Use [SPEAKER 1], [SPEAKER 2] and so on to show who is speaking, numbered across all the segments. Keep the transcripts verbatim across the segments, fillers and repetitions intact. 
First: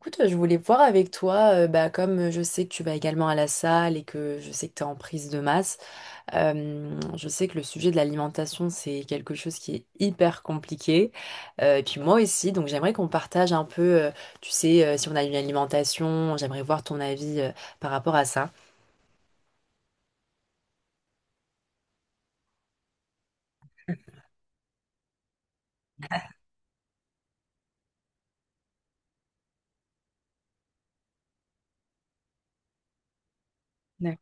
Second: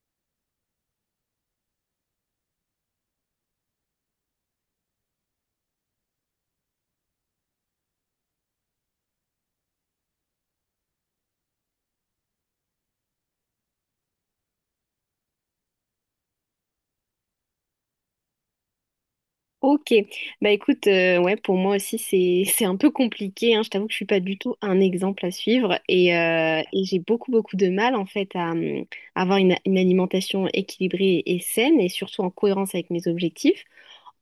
[SPEAKER 1] Écoute, je voulais voir avec toi, euh, bah, comme euh, je sais que tu vas également à la salle et que je sais que tu es en prise de masse, euh, je sais que le sujet de l'alimentation, c'est quelque chose qui est hyper compliqué. Euh, et puis moi aussi, donc j'aimerais qu'on partage un peu, euh, tu sais, euh, si on a une alimentation, j'aimerais voir ton avis, euh, par rapport à ça.
[SPEAKER 2] Ok, bah écoute, euh, ouais, pour moi aussi c'est c'est un peu compliqué, hein. Je t'avoue que je suis pas du tout un exemple à suivre et, euh, et j'ai beaucoup beaucoup de mal en fait à, hum, avoir une, une alimentation équilibrée et saine et surtout en cohérence avec mes objectifs.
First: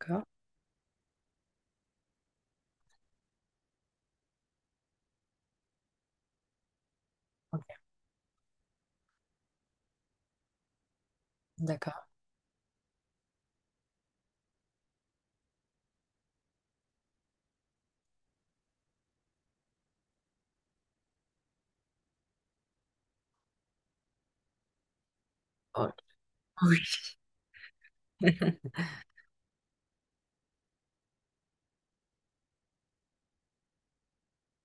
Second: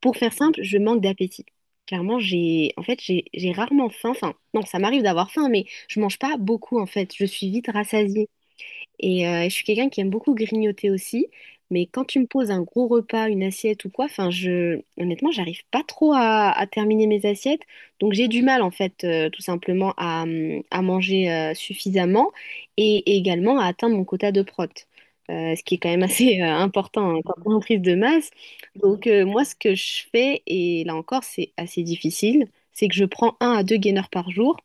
[SPEAKER 2] Pour faire simple, je manque d'appétit. Clairement, j'ai en fait j'ai j'ai rarement faim. Enfin, non, ça m'arrive d'avoir faim, mais je mange pas beaucoup en fait. Je suis
[SPEAKER 1] Ok.
[SPEAKER 2] vite rassasiée. Et euh, je suis quelqu'un qui aime beaucoup grignoter aussi, mais
[SPEAKER 1] D'accord.
[SPEAKER 2] quand tu me poses un gros repas, une assiette ou quoi, enfin, je, honnêtement, j'arrive pas trop à, à terminer mes assiettes. Donc j'ai du mal, en fait, euh, tout simplement à, hum, à manger euh, suffisamment et, et également à atteindre mon quota de prot. Euh, ce qui est quand
[SPEAKER 1] Oh.
[SPEAKER 2] même assez euh,
[SPEAKER 1] Oui.
[SPEAKER 2] important hein, quand on est en prise de masse. Donc euh, moi, ce que je fais, et là encore, c'est assez difficile, c'est que je prends un à deux gainers par jour.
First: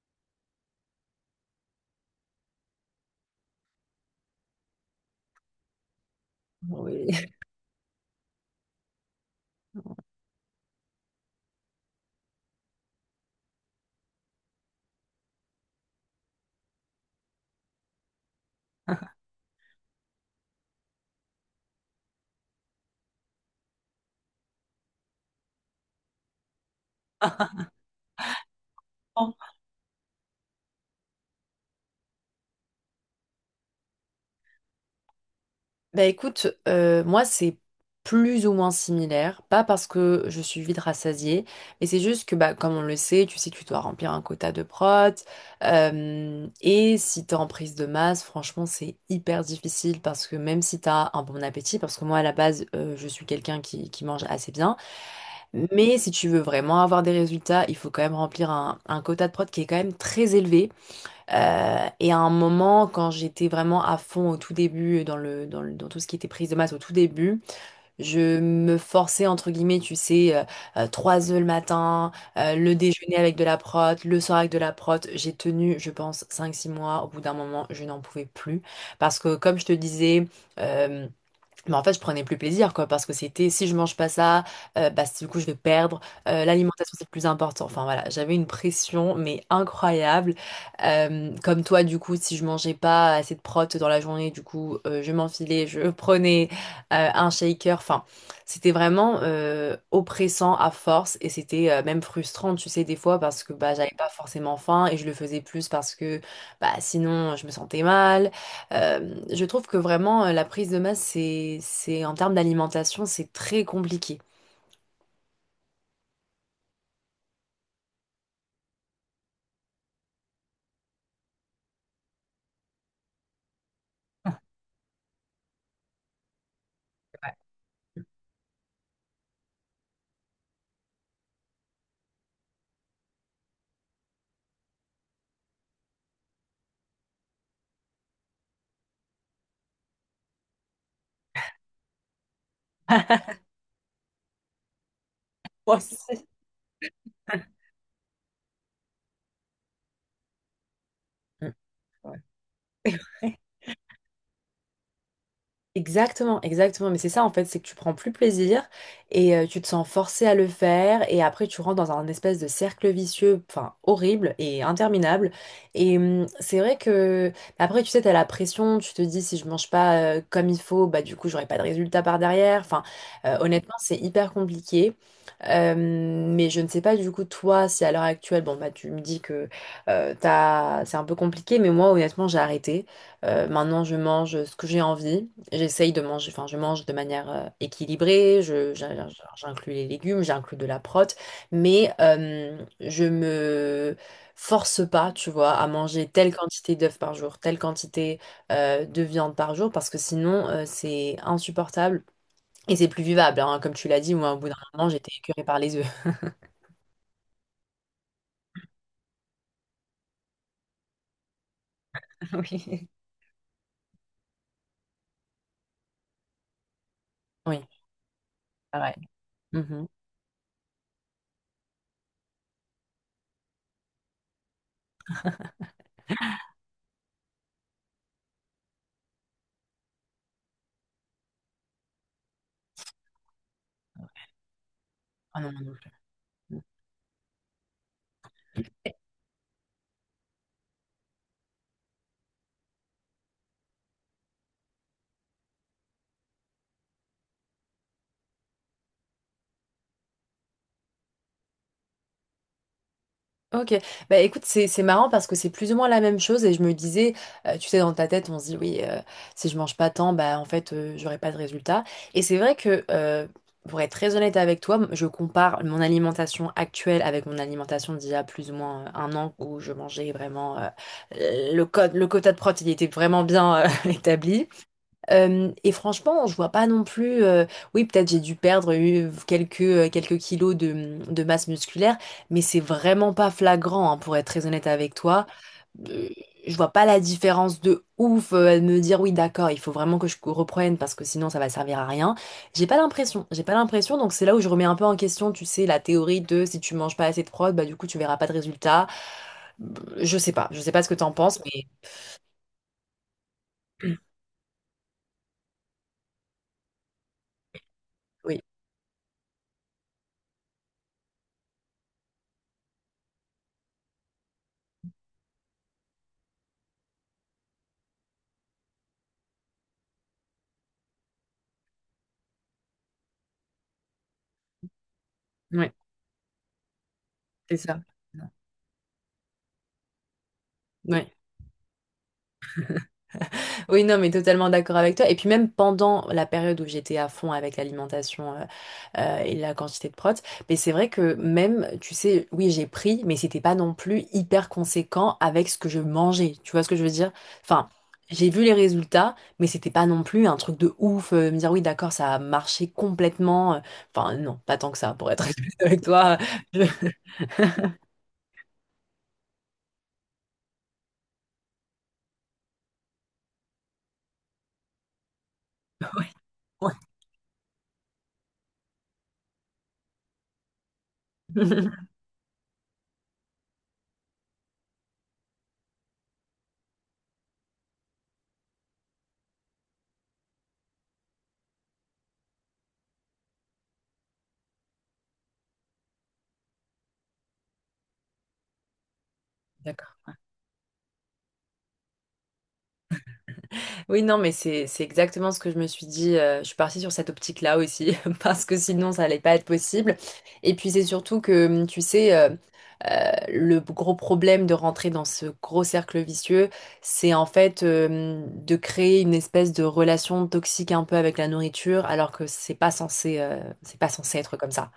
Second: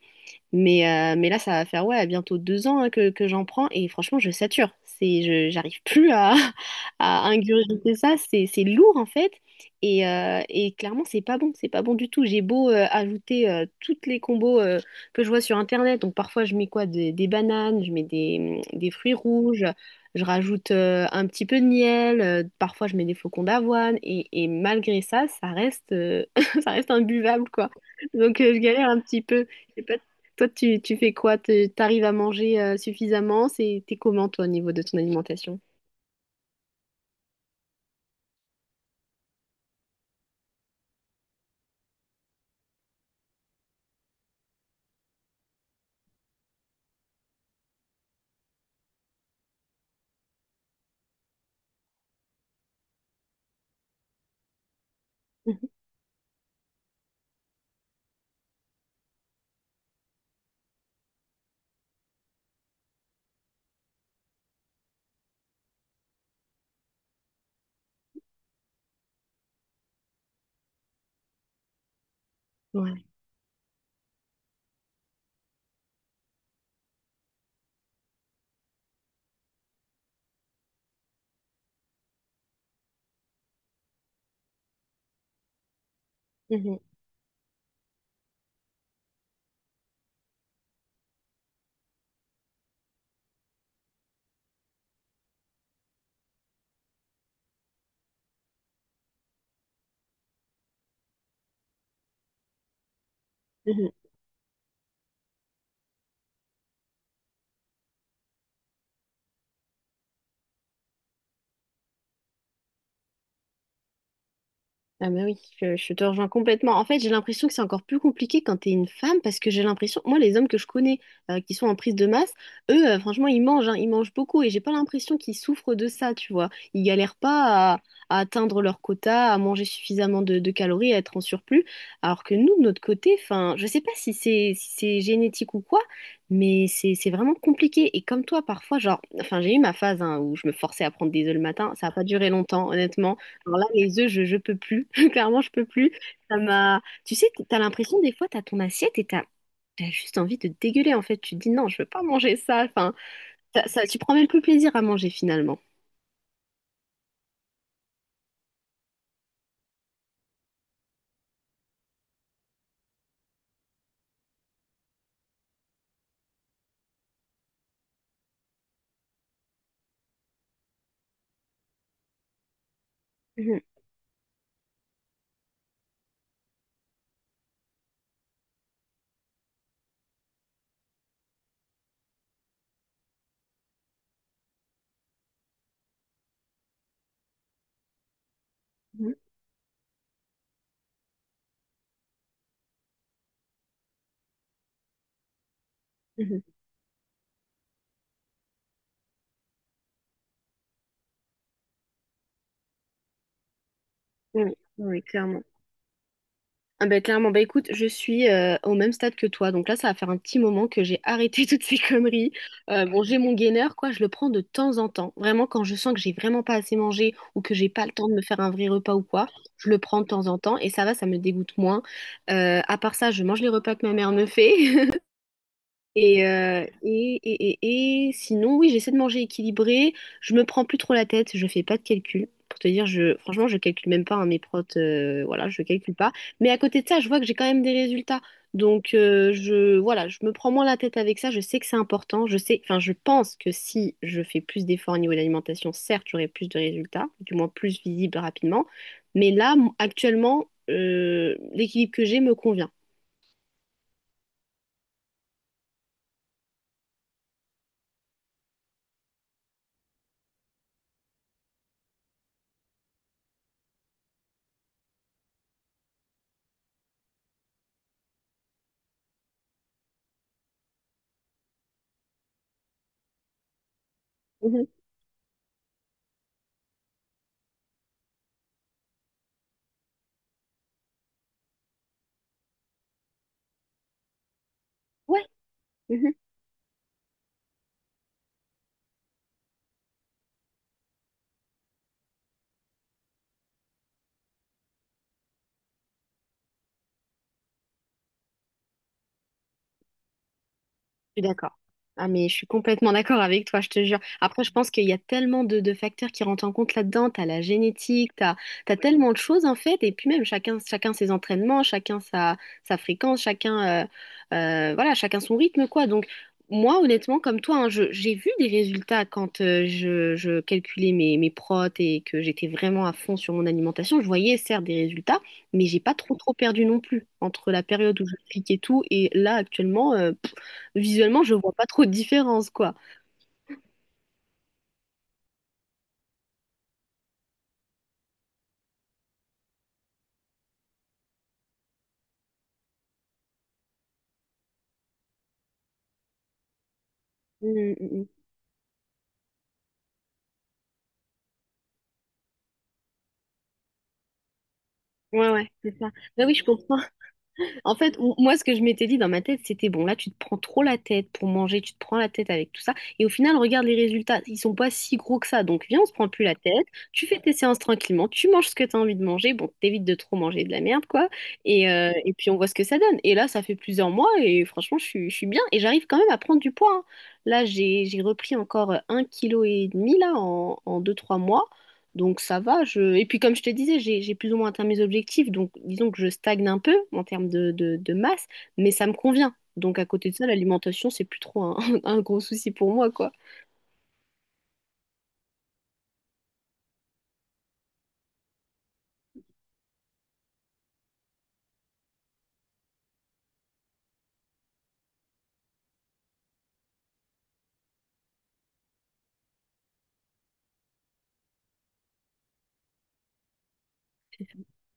[SPEAKER 2] Mais, euh, mais là, ça va faire ouais, bientôt deux ans hein, que, que j'en prends et franchement, je sature. C'est, je, j'arrive plus à,
[SPEAKER 1] Oui.
[SPEAKER 2] à ingurgiter ça. C'est, c'est lourd en fait. Et, euh, et clairement, c'est pas bon. C'est pas bon du tout. J'ai beau euh, ajouter euh, toutes les combos euh, que je vois sur Internet. Donc parfois, je mets quoi? Des, des bananes, je mets des, des fruits rouges, je rajoute euh, un petit peu de miel, euh, parfois, je mets des flocons d'avoine. Et, et malgré ça, ça reste, euh, ça reste imbuvable quoi. Donc euh, je galère un petit peu. Toi, tu, tu fais quoi? Tu arrives à manger euh, suffisamment? C'est, t'es comment, toi, au niveau de ton alimentation?
[SPEAKER 1] Bah écoute, euh, moi c'est plus ou moins similaire, pas parce que je suis vite rassasiée, mais c'est juste que bah, comme on le sait, tu sais que tu dois remplir un quota de prot, euh, et si t'es en prise de masse, franchement c'est hyper difficile parce que même si t'as un bon appétit, parce que moi à la base euh, je suis quelqu'un qui, qui mange assez bien,
[SPEAKER 2] Mhm.
[SPEAKER 1] mais si tu veux vraiment avoir des résultats, il faut quand même remplir un, un quota de prot qui est quand même très élevé. Euh, et à un moment, quand j'étais vraiment à fond au tout début, dans le, dans le- dans tout ce qui était prise de masse au tout début, je me forçais, entre guillemets, tu sais, euh, euh, trois œufs le matin, euh, le
[SPEAKER 2] Ouais.
[SPEAKER 1] déjeuner avec de la prot, le soir avec de la prot. J'ai tenu, je pense, cinq six mois. Au bout d'un moment, je n'en pouvais plus. Parce que, comme je te disais, euh, mais en fait, je prenais plus plaisir, quoi, parce que c'était si je mange pas ça, euh, bah, du coup, je vais perdre. Euh, l'alimentation, c'est le plus important. Enfin, voilà, j'avais une pression, mais incroyable. Euh, comme toi, du coup, si je mangeais pas assez de protes dans la journée, du coup, euh, je m'enfilais, je prenais euh, un shaker. Enfin, c'était vraiment euh, oppressant à force et c'était euh, même frustrant, tu sais, des fois, parce que bah, j'avais
[SPEAKER 2] Mhm.
[SPEAKER 1] pas forcément faim et je le faisais plus parce que bah, sinon, je me sentais mal. Euh, je trouve que vraiment euh, la prise de masse, c'est, c'est en termes d'alimentation, c'est très compliqué.
[SPEAKER 2] Ah mais oui, je, je te rejoins complètement. En fait, j'ai l'impression que c'est encore plus compliqué quand t'es une femme parce que j'ai l'impression, moi, les hommes que je connais euh, qui sont en prise de masse, eux, euh, franchement, ils mangent, hein, ils mangent beaucoup et j'ai pas l'impression qu'ils souffrent de ça, tu vois. Ils galèrent pas à, à atteindre leur quota, à manger suffisamment de, de calories, à être en surplus, alors que nous, de notre côté, enfin, je sais pas si c'est si c'est génétique ou quoi, mais c'est c'est vraiment compliqué. Et comme toi, parfois, genre, enfin, j'ai eu ma phase hein, où je me forçais à prendre des œufs le matin, ça a pas duré longtemps, honnêtement. Alors là, les œufs, je, je peux plus. Clairement, je peux
[SPEAKER 1] Moi,
[SPEAKER 2] plus.
[SPEAKER 1] c'est-
[SPEAKER 2] Ça m'a. Tu sais, t'as l'impression des fois, t'as ton assiette et t'as t'as juste envie de dégueuler. En fait, tu te dis
[SPEAKER 1] Mm.
[SPEAKER 2] non, je veux pas
[SPEAKER 1] Ouais.
[SPEAKER 2] manger ça. Enfin, ça, ça- tu prends même plus plaisir à manger finalement.
[SPEAKER 1] Exactement, exactement. Mais c'est ça en fait, c'est que tu prends plus plaisir et euh, tu te sens forcé à le faire et après tu rentres dans un espèce de cercle vicieux, enfin horrible et interminable. Et hum, c'est vrai que bah, après tu sais, t'as la pression, tu te dis si je mange pas euh, comme il faut, bah du coup j'aurai pas de résultat par derrière. Enfin euh,
[SPEAKER 2] Mhm,
[SPEAKER 1] honnêtement c'est hyper compliqué. Euh, mais je ne sais pas du coup toi si à l'heure actuelle, bon bah tu me dis que euh, t'as... c'est un peu compliqué, mais moi honnêtement j'ai arrêté. Euh, maintenant je mange ce que j'ai envie. J'essaye de manger, enfin, je mange de manière euh, équilibrée, je, j'in-
[SPEAKER 2] mhm,
[SPEAKER 1] j'inclus les légumes, j'inclus de la prot, mais euh, je me force pas, tu vois, à manger telle
[SPEAKER 2] mhm.
[SPEAKER 1] quantité d'œufs par jour, telle quantité euh, de viande par jour, parce que sinon, euh, c'est insupportable et c'est plus vivable, hein. Comme tu l'as dit, moi, au
[SPEAKER 2] Oui,
[SPEAKER 1] bout
[SPEAKER 2] oui,
[SPEAKER 1] d'un moment,
[SPEAKER 2] oui,
[SPEAKER 1] j'étais
[SPEAKER 2] clairement.
[SPEAKER 1] écœurée par les œufs.
[SPEAKER 2] Ah bah, clairement, bah écoute, je suis euh, au même stade que toi, donc là ça va faire un petit moment que j'ai arrêté toutes ces conneries. Euh,
[SPEAKER 1] Oui.
[SPEAKER 2] bon, j'ai mon gainer, quoi, je le prends de temps en temps. Vraiment, quand je sens que j'ai vraiment pas assez mangé ou que
[SPEAKER 1] Oui,
[SPEAKER 2] j'ai pas le temps de me faire un vrai repas
[SPEAKER 1] pareil.
[SPEAKER 2] ou quoi, je le
[SPEAKER 1] Mhm.
[SPEAKER 2] prends de temps en temps et ça va, ça me dégoûte moins. Euh, à part ça, je mange les repas que ma mère me fait, Et, euh, et, et, et, et sinon, oui, j'essaie de manger équilibré. Je me prends plus trop la tête. Je fais pas de calcul. Pour te dire, je, franchement, je calcule même pas hein, mes protes. Euh,
[SPEAKER 1] Ah
[SPEAKER 2] voilà,
[SPEAKER 1] non, moi
[SPEAKER 2] je
[SPEAKER 1] non plus.
[SPEAKER 2] calcule pas. Mais à côté de ça, je vois que j'ai quand même des résultats. Donc, euh, je, voilà, je me prends moins la tête avec ça. Je sais que c'est important. Je sais, enfin, je pense que si je fais plus d'efforts au niveau de l'alimentation, certes, j'aurai plus de résultats, du moins plus visibles rapidement. Mais là, m- actuellement, euh, l'équilibre que j'ai me convient.
[SPEAKER 1] Ok, bah écoute, c'est c'est marrant parce que c'est plus ou moins la même chose et je me disais, euh, tu sais, dans ta tête, on se dit oui, euh, si je mange pas tant, bah en fait, euh, j'aurai pas de résultat. Et c'est vrai que, euh, pour être très honnête avec toi, m- je compare mon alimentation actuelle avec mon alimentation d'il y a plus ou moins euh, un an où je mangeais vraiment euh, le code, le quota de protéines était vraiment bien euh, établi.
[SPEAKER 2] Mhm.
[SPEAKER 1] Euh, et franchement, je vois pas non plus. Euh, oui, peut-être j'ai dû perdre euh, quelques, euh, quelques kilos de, mmh, de masse musculaire, mais c'est vraiment pas flagrant, hein, pour être très honnête avec toi. Euh,
[SPEAKER 2] Ouais.
[SPEAKER 1] je vois pas la différence de ouf, euh, à me dire oui, d'accord, il faut vraiment que je reprenne parce que sinon ça va servir à rien. J'ai pas l'impression, j'ai pas l'impression, donc c'est là où je remets un peu en question, tu sais, la théorie de si tu manges pas assez de prod, bah du coup tu verras pas de résultat. Mmh. Je sais pas, je sais pas ce que t'en
[SPEAKER 2] Je suis
[SPEAKER 1] penses,
[SPEAKER 2] d'accord.
[SPEAKER 1] mais
[SPEAKER 2] Ah, mais je suis complètement d'accord avec toi, je te jure. Après, je pense qu'il y a tellement de, de facteurs qui rentrent en compte là-dedans. T'as la génétique, t'as,
[SPEAKER 1] oui,
[SPEAKER 2] t'as tellement de choses en fait. Et puis même, chacun, chacun ses entraînements, chacun sa, sa fréquence, chacun, euh, euh, voilà, chacun son rythme, quoi. Donc, moi, honnêtement, comme toi, hein, je- j'ai vu des résultats quand euh, je, je calculais mes, mes protes et que j'étais vraiment à fond sur mon alimentation. Je voyais, certes, des résultats, mais
[SPEAKER 1] ouais,
[SPEAKER 2] j'ai pas trop, trop perdu non plus entre
[SPEAKER 1] c'est
[SPEAKER 2] la
[SPEAKER 1] ça.
[SPEAKER 2] période où je cliquais tout et là, actuellement. euh,
[SPEAKER 1] Ouais.
[SPEAKER 2] Visuellement, je vois pas trop de différence, quoi.
[SPEAKER 1] Oui, non, mais totalement d'accord avec toi. Et puis même pendant la période où j'étais à fond avec l'alimentation euh, euh, et la quantité de protes, mais c'est vrai que même, tu sais, oui, j'ai pris, mais c'était pas non plus hyper conséquent avec ce que je mangeais. Tu vois ce que je veux dire? Enfin,
[SPEAKER 2] Mm, mm, mm.
[SPEAKER 1] j'ai vu les résultats, mais c'était pas non plus un truc de ouf, euh, me dire oui, d'accord, ça a marché complètement. euh. Enfin, non, pas tant que ça, pour être
[SPEAKER 2] Ouais,
[SPEAKER 1] honnête
[SPEAKER 2] ouais, c'est
[SPEAKER 1] avec
[SPEAKER 2] ça.
[SPEAKER 1] toi.
[SPEAKER 2] Bah oui, je comprends.
[SPEAKER 1] Je-
[SPEAKER 2] En fait, m- moi, ce que je m'étais dit dans ma tête, c'était bon, là, tu te prends trop la tête pour manger, tu te prends la tête avec tout ça. Et au final, regarde les résultats, ils sont pas si gros que ça. Donc, viens, on se prend plus la tête,
[SPEAKER 1] Ouais.
[SPEAKER 2] tu fais tes séances tranquillement, tu manges ce que tu as envie de manger. Bon, t'évites de trop manger de la merde, quoi. Et, euh, et puis, on voit ce que ça donne. Et là, ça fait plusieurs mois et franchement, je suis, je suis bien et j'arrive quand même à prendre du poids. Hein. Là, j'ai, j'ai repris encore un kilo et demi, là, en, en deux, trois mois. Donc ça va, je... Et puis comme je te disais, j'ai, j'ai plus ou moins atteint mes objectifs, donc disons que je stagne un peu en termes de, de- de masse, mais ça me convient. Donc à côté de
[SPEAKER 1] D'accord.
[SPEAKER 2] ça, l'alimentation, c'est plus trop un, un gros souci pour moi, quoi.
[SPEAKER 1] Oui, non, mais c'est c'est exactement ce que je me suis dit. Euh, je suis partie sur cette optique-là aussi, parce que sinon, ça allait pas être possible. Et puis, c'est surtout que, hum, tu sais, euh, euh, le gros problème de rentrer dans ce gros cercle vicieux, c'est en fait euh, de créer une espèce de relation toxique un peu avec la nourriture, alors que c'est pas censé, euh, c'est pas censé être comme ça.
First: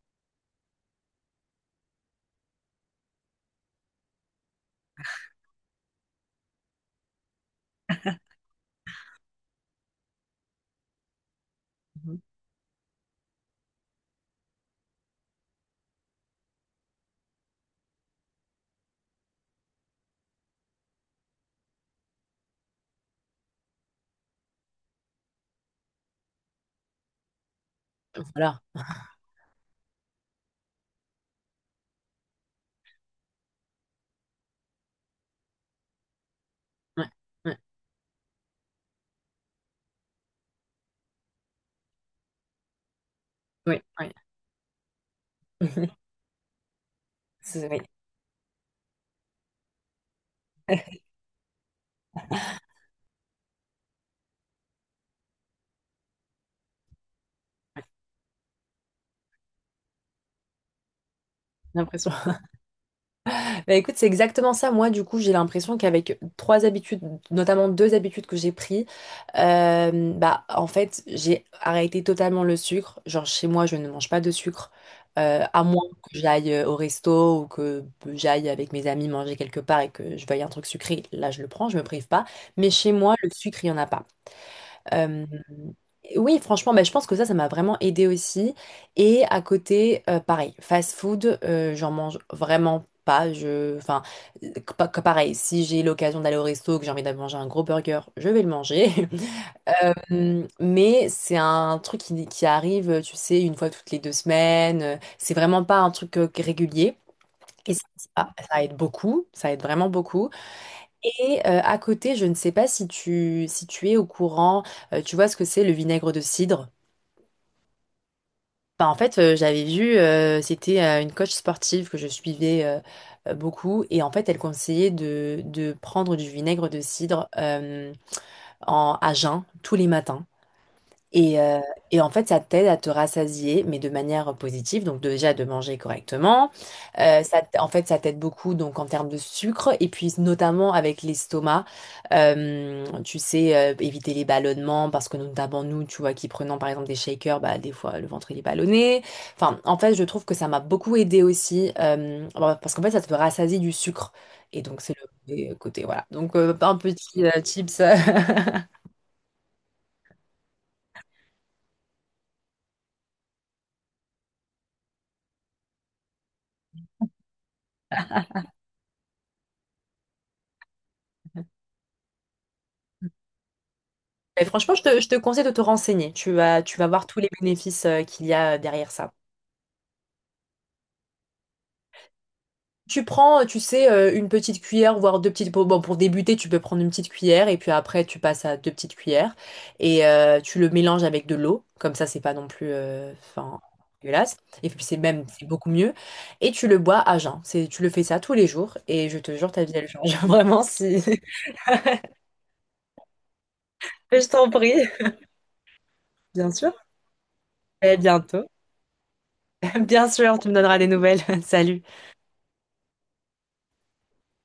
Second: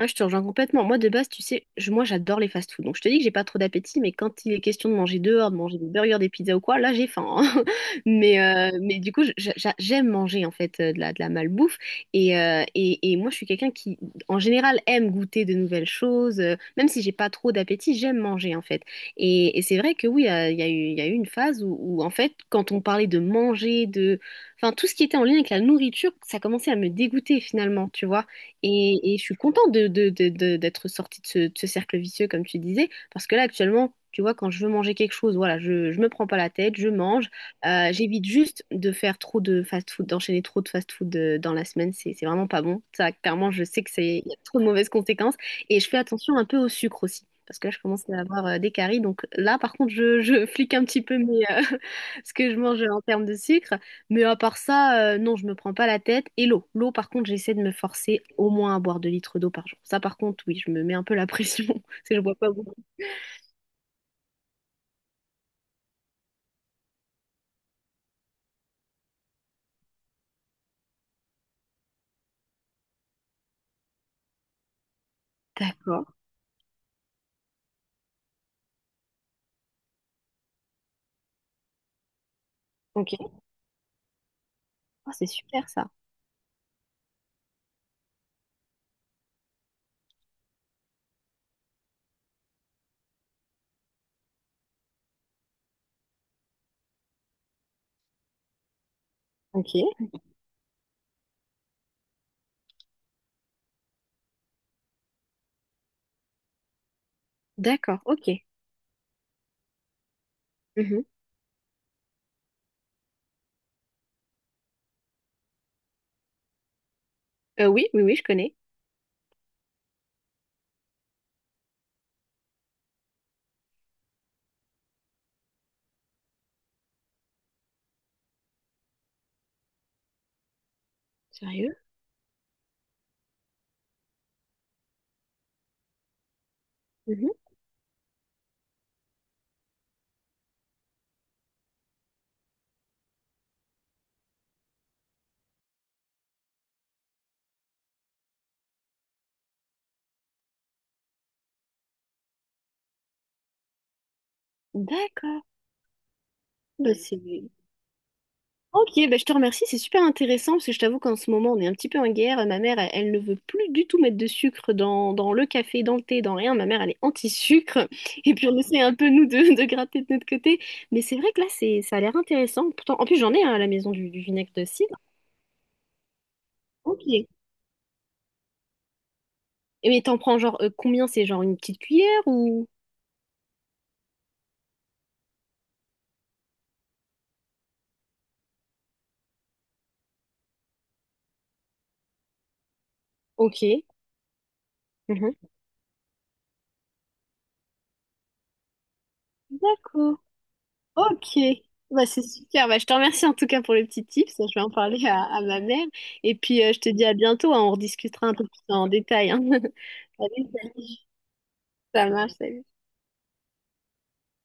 [SPEAKER 2] Ah, je te rejoins complètement. Moi, de base, tu sais, je- moi, j'adore les fast-food. Donc, je te dis que j'ai pas trop d'appétit, mais quand il est question de manger dehors, de manger des burgers, des pizzas ou quoi, là, j'ai faim. Hein. Mais, euh, mais du coup, je- j'a- j'aime manger, en fait, euh, de la, de la malbouffe. Et, euh, et, et moi, je suis quelqu'un qui, en général, aime goûter de nouvelles choses. Euh, Même si j'ai pas trop d'appétit, j'aime manger, en fait. Et, et c'est vrai que oui, euh, il y a eu, il y a eu une phase où, où, en fait, quand on parlait de manger, de... Enfin, tout ce qui était en lien avec la nourriture, ça commençait à me dégoûter, finalement, tu vois.
[SPEAKER 1] Voilà.
[SPEAKER 2] Et, et je suis contente de, de- de- de- d'être sortie de ce, de ce cercle vicieux, comme tu disais, parce que là, actuellement, tu vois, quand je veux manger quelque chose, voilà, je, je me prends pas la tête, je
[SPEAKER 1] Ouais,
[SPEAKER 2] mange.
[SPEAKER 1] ouais,
[SPEAKER 2] Euh, j'évite juste de faire trop de fast-food, d'enchaîner trop de fast-food euh, dans la semaine, c'est, c'est vraiment pas bon. Ça, clairement, je
[SPEAKER 1] ouais,
[SPEAKER 2] sais que
[SPEAKER 1] ouais.
[SPEAKER 2] c'est, il y a trop de mauvaises conséquences. Et je fais attention un peu au sucre aussi, parce
[SPEAKER 1] C'est-
[SPEAKER 2] que là, je
[SPEAKER 1] oui.
[SPEAKER 2] commence à avoir euh, des caries. Donc là, par contre, je, je flique un petit peu mes, euh, ce que je mange en termes de sucre. Mais à part ça, euh, non, je me prends pas la tête. Et l'eau. L'eau, par contre, j'essaie de me forcer au moins à boire deux litres d'eau par jour. Ça, par contre, oui, je me mets un peu la pression.
[SPEAKER 1] J'ai
[SPEAKER 2] Parce
[SPEAKER 1] l'impression.
[SPEAKER 2] que je bois pas beaucoup.
[SPEAKER 1] Bah écoute, c'est exactement ça. Moi, du coup, j'ai l'impression qu'avec trois habitudes, notamment deux habitudes que j'ai prises, euh, bah en fait, j'ai arrêté totalement le sucre. Genre chez moi, je ne mange pas de sucre, euh, à moins
[SPEAKER 2] D'accord.
[SPEAKER 1] que j'aille euh, au resto ou que j'aille avec mes amis manger quelque part et que je veuille un truc sucré. Là, je le prends, je me prive pas. Mais chez moi, le
[SPEAKER 2] Ok.
[SPEAKER 1] sucre, il y en a pas.
[SPEAKER 2] Ah,
[SPEAKER 1] Euh,
[SPEAKER 2] c'est super ça.
[SPEAKER 1] oui, franchement, bah, je pense que ça, ça m'a vraiment aidé aussi. Et à côté, euh, pareil, fast food, euh, j'en mange vraiment pas. Je, enfin, euh, pa- que pareil, si j'ai l'occasion d'aller au resto, que j'ai envie d'aller manger un gros burger, je vais le manger.
[SPEAKER 2] Ok.
[SPEAKER 1] Euh, mais c'est un truc qui, qui arrive, tu sais, une fois toutes les deux semaines. C'est vraiment pas un truc euh, régulier. Et ça,
[SPEAKER 2] D'accord.
[SPEAKER 1] ça
[SPEAKER 2] Ok.
[SPEAKER 1] ça aide beaucoup, ça aide vraiment beaucoup.
[SPEAKER 2] Mhm.
[SPEAKER 1] Et euh, à côté, je ne sais pas si tu, si tu es au courant, euh, tu vois ce que c'est le vinaigre de cidre?
[SPEAKER 2] Euh, oui, oui, oui, je connais.
[SPEAKER 1] Bah, en fait, euh, j'avais vu, euh, c'était euh, une coach sportive que je suivais euh, euh, beaucoup, et en fait, elle conseillait de, de prendre du vinaigre de cidre euh, en, à jeun tous les matins. Et, euh,
[SPEAKER 2] Sérieux?
[SPEAKER 1] et en fait, ça t'aide à te rassasier, mais de manière positive. Donc déjà de manger correctement. Euh,
[SPEAKER 2] Mhm.
[SPEAKER 1] ça, t- en fait, ça t'aide beaucoup donc en termes de sucre et puis notamment avec l'estomac. Euh, tu sais euh, éviter les ballonnements parce que notamment nous, tu vois, qui prenons par exemple des shakers, bah des fois le ventre il est ballonné. Enfin, en fait, je trouve que ça m'a beaucoup aidé aussi euh, bon, parce qu'en fait, ça te rassasie du sucre et donc c'est le
[SPEAKER 2] D'accord.
[SPEAKER 1] mauvais côté. Voilà. Donc euh, un
[SPEAKER 2] Bah, c'est
[SPEAKER 1] petit euh, tips.
[SPEAKER 2] Ok, bah je te remercie, c'est super intéressant parce que je t'avoue qu'en ce moment on est un petit peu en guerre. Ma mère, elle, elle ne veut plus du tout mettre de sucre dans, dans le café, dans le thé, dans rien. Ma mère, elle est anti-sucre. Et puis on essaie un peu nous de, de gratter de notre côté. Mais c'est vrai que là, c'est, ça a l'air intéressant. Pourtant, en plus j'en ai hein, à la maison du, du
[SPEAKER 1] Mais
[SPEAKER 2] vinaigre de
[SPEAKER 1] franchement, je
[SPEAKER 2] cidre.
[SPEAKER 1] te, je te conseille de te renseigner. Tu vas, tu vas
[SPEAKER 2] Ok.
[SPEAKER 1] voir tous les bénéfices euh, qu'il y a euh, derrière ça.
[SPEAKER 2] Et mais t'en prends genre euh, combien? C'est genre une petite cuillère ou...
[SPEAKER 1] Tu prends, euh, tu sais, euh, une petite cuillère, voire deux petites... Bon, pour débuter, tu peux prendre une petite cuillère et puis après, tu passes à deux petites cuillères et euh, tu le mélanges avec de l'eau. Comme ça, c'est pas non plus... euh, Enfin,
[SPEAKER 2] Ok.
[SPEAKER 1] dégueulasse. Et puis, c'est même... C'est
[SPEAKER 2] Mhm.
[SPEAKER 1] beaucoup mieux. Et tu le bois à jeun. C'est, tu le fais ça tous les jours et je te jure, ta vie, elle change.
[SPEAKER 2] D'accord.
[SPEAKER 1] Vraiment, si...
[SPEAKER 2] Ok, bah, c'est super. Bah, je te remercie en tout cas pour les petits
[SPEAKER 1] Je
[SPEAKER 2] tips. Je
[SPEAKER 1] t'en
[SPEAKER 2] vais en
[SPEAKER 1] prie.
[SPEAKER 2] parler à, à ma mère. Et puis, euh, je te dis à bientôt. Hein. On
[SPEAKER 1] Et à
[SPEAKER 2] rediscutera un peu
[SPEAKER 1] bientôt.
[SPEAKER 2] plus en détail. Hein.
[SPEAKER 1] Bien sûr,
[SPEAKER 2] Allez,
[SPEAKER 1] tu me donneras des
[SPEAKER 2] salut.
[SPEAKER 1] nouvelles. Salut.
[SPEAKER 2] Ça marche, salut.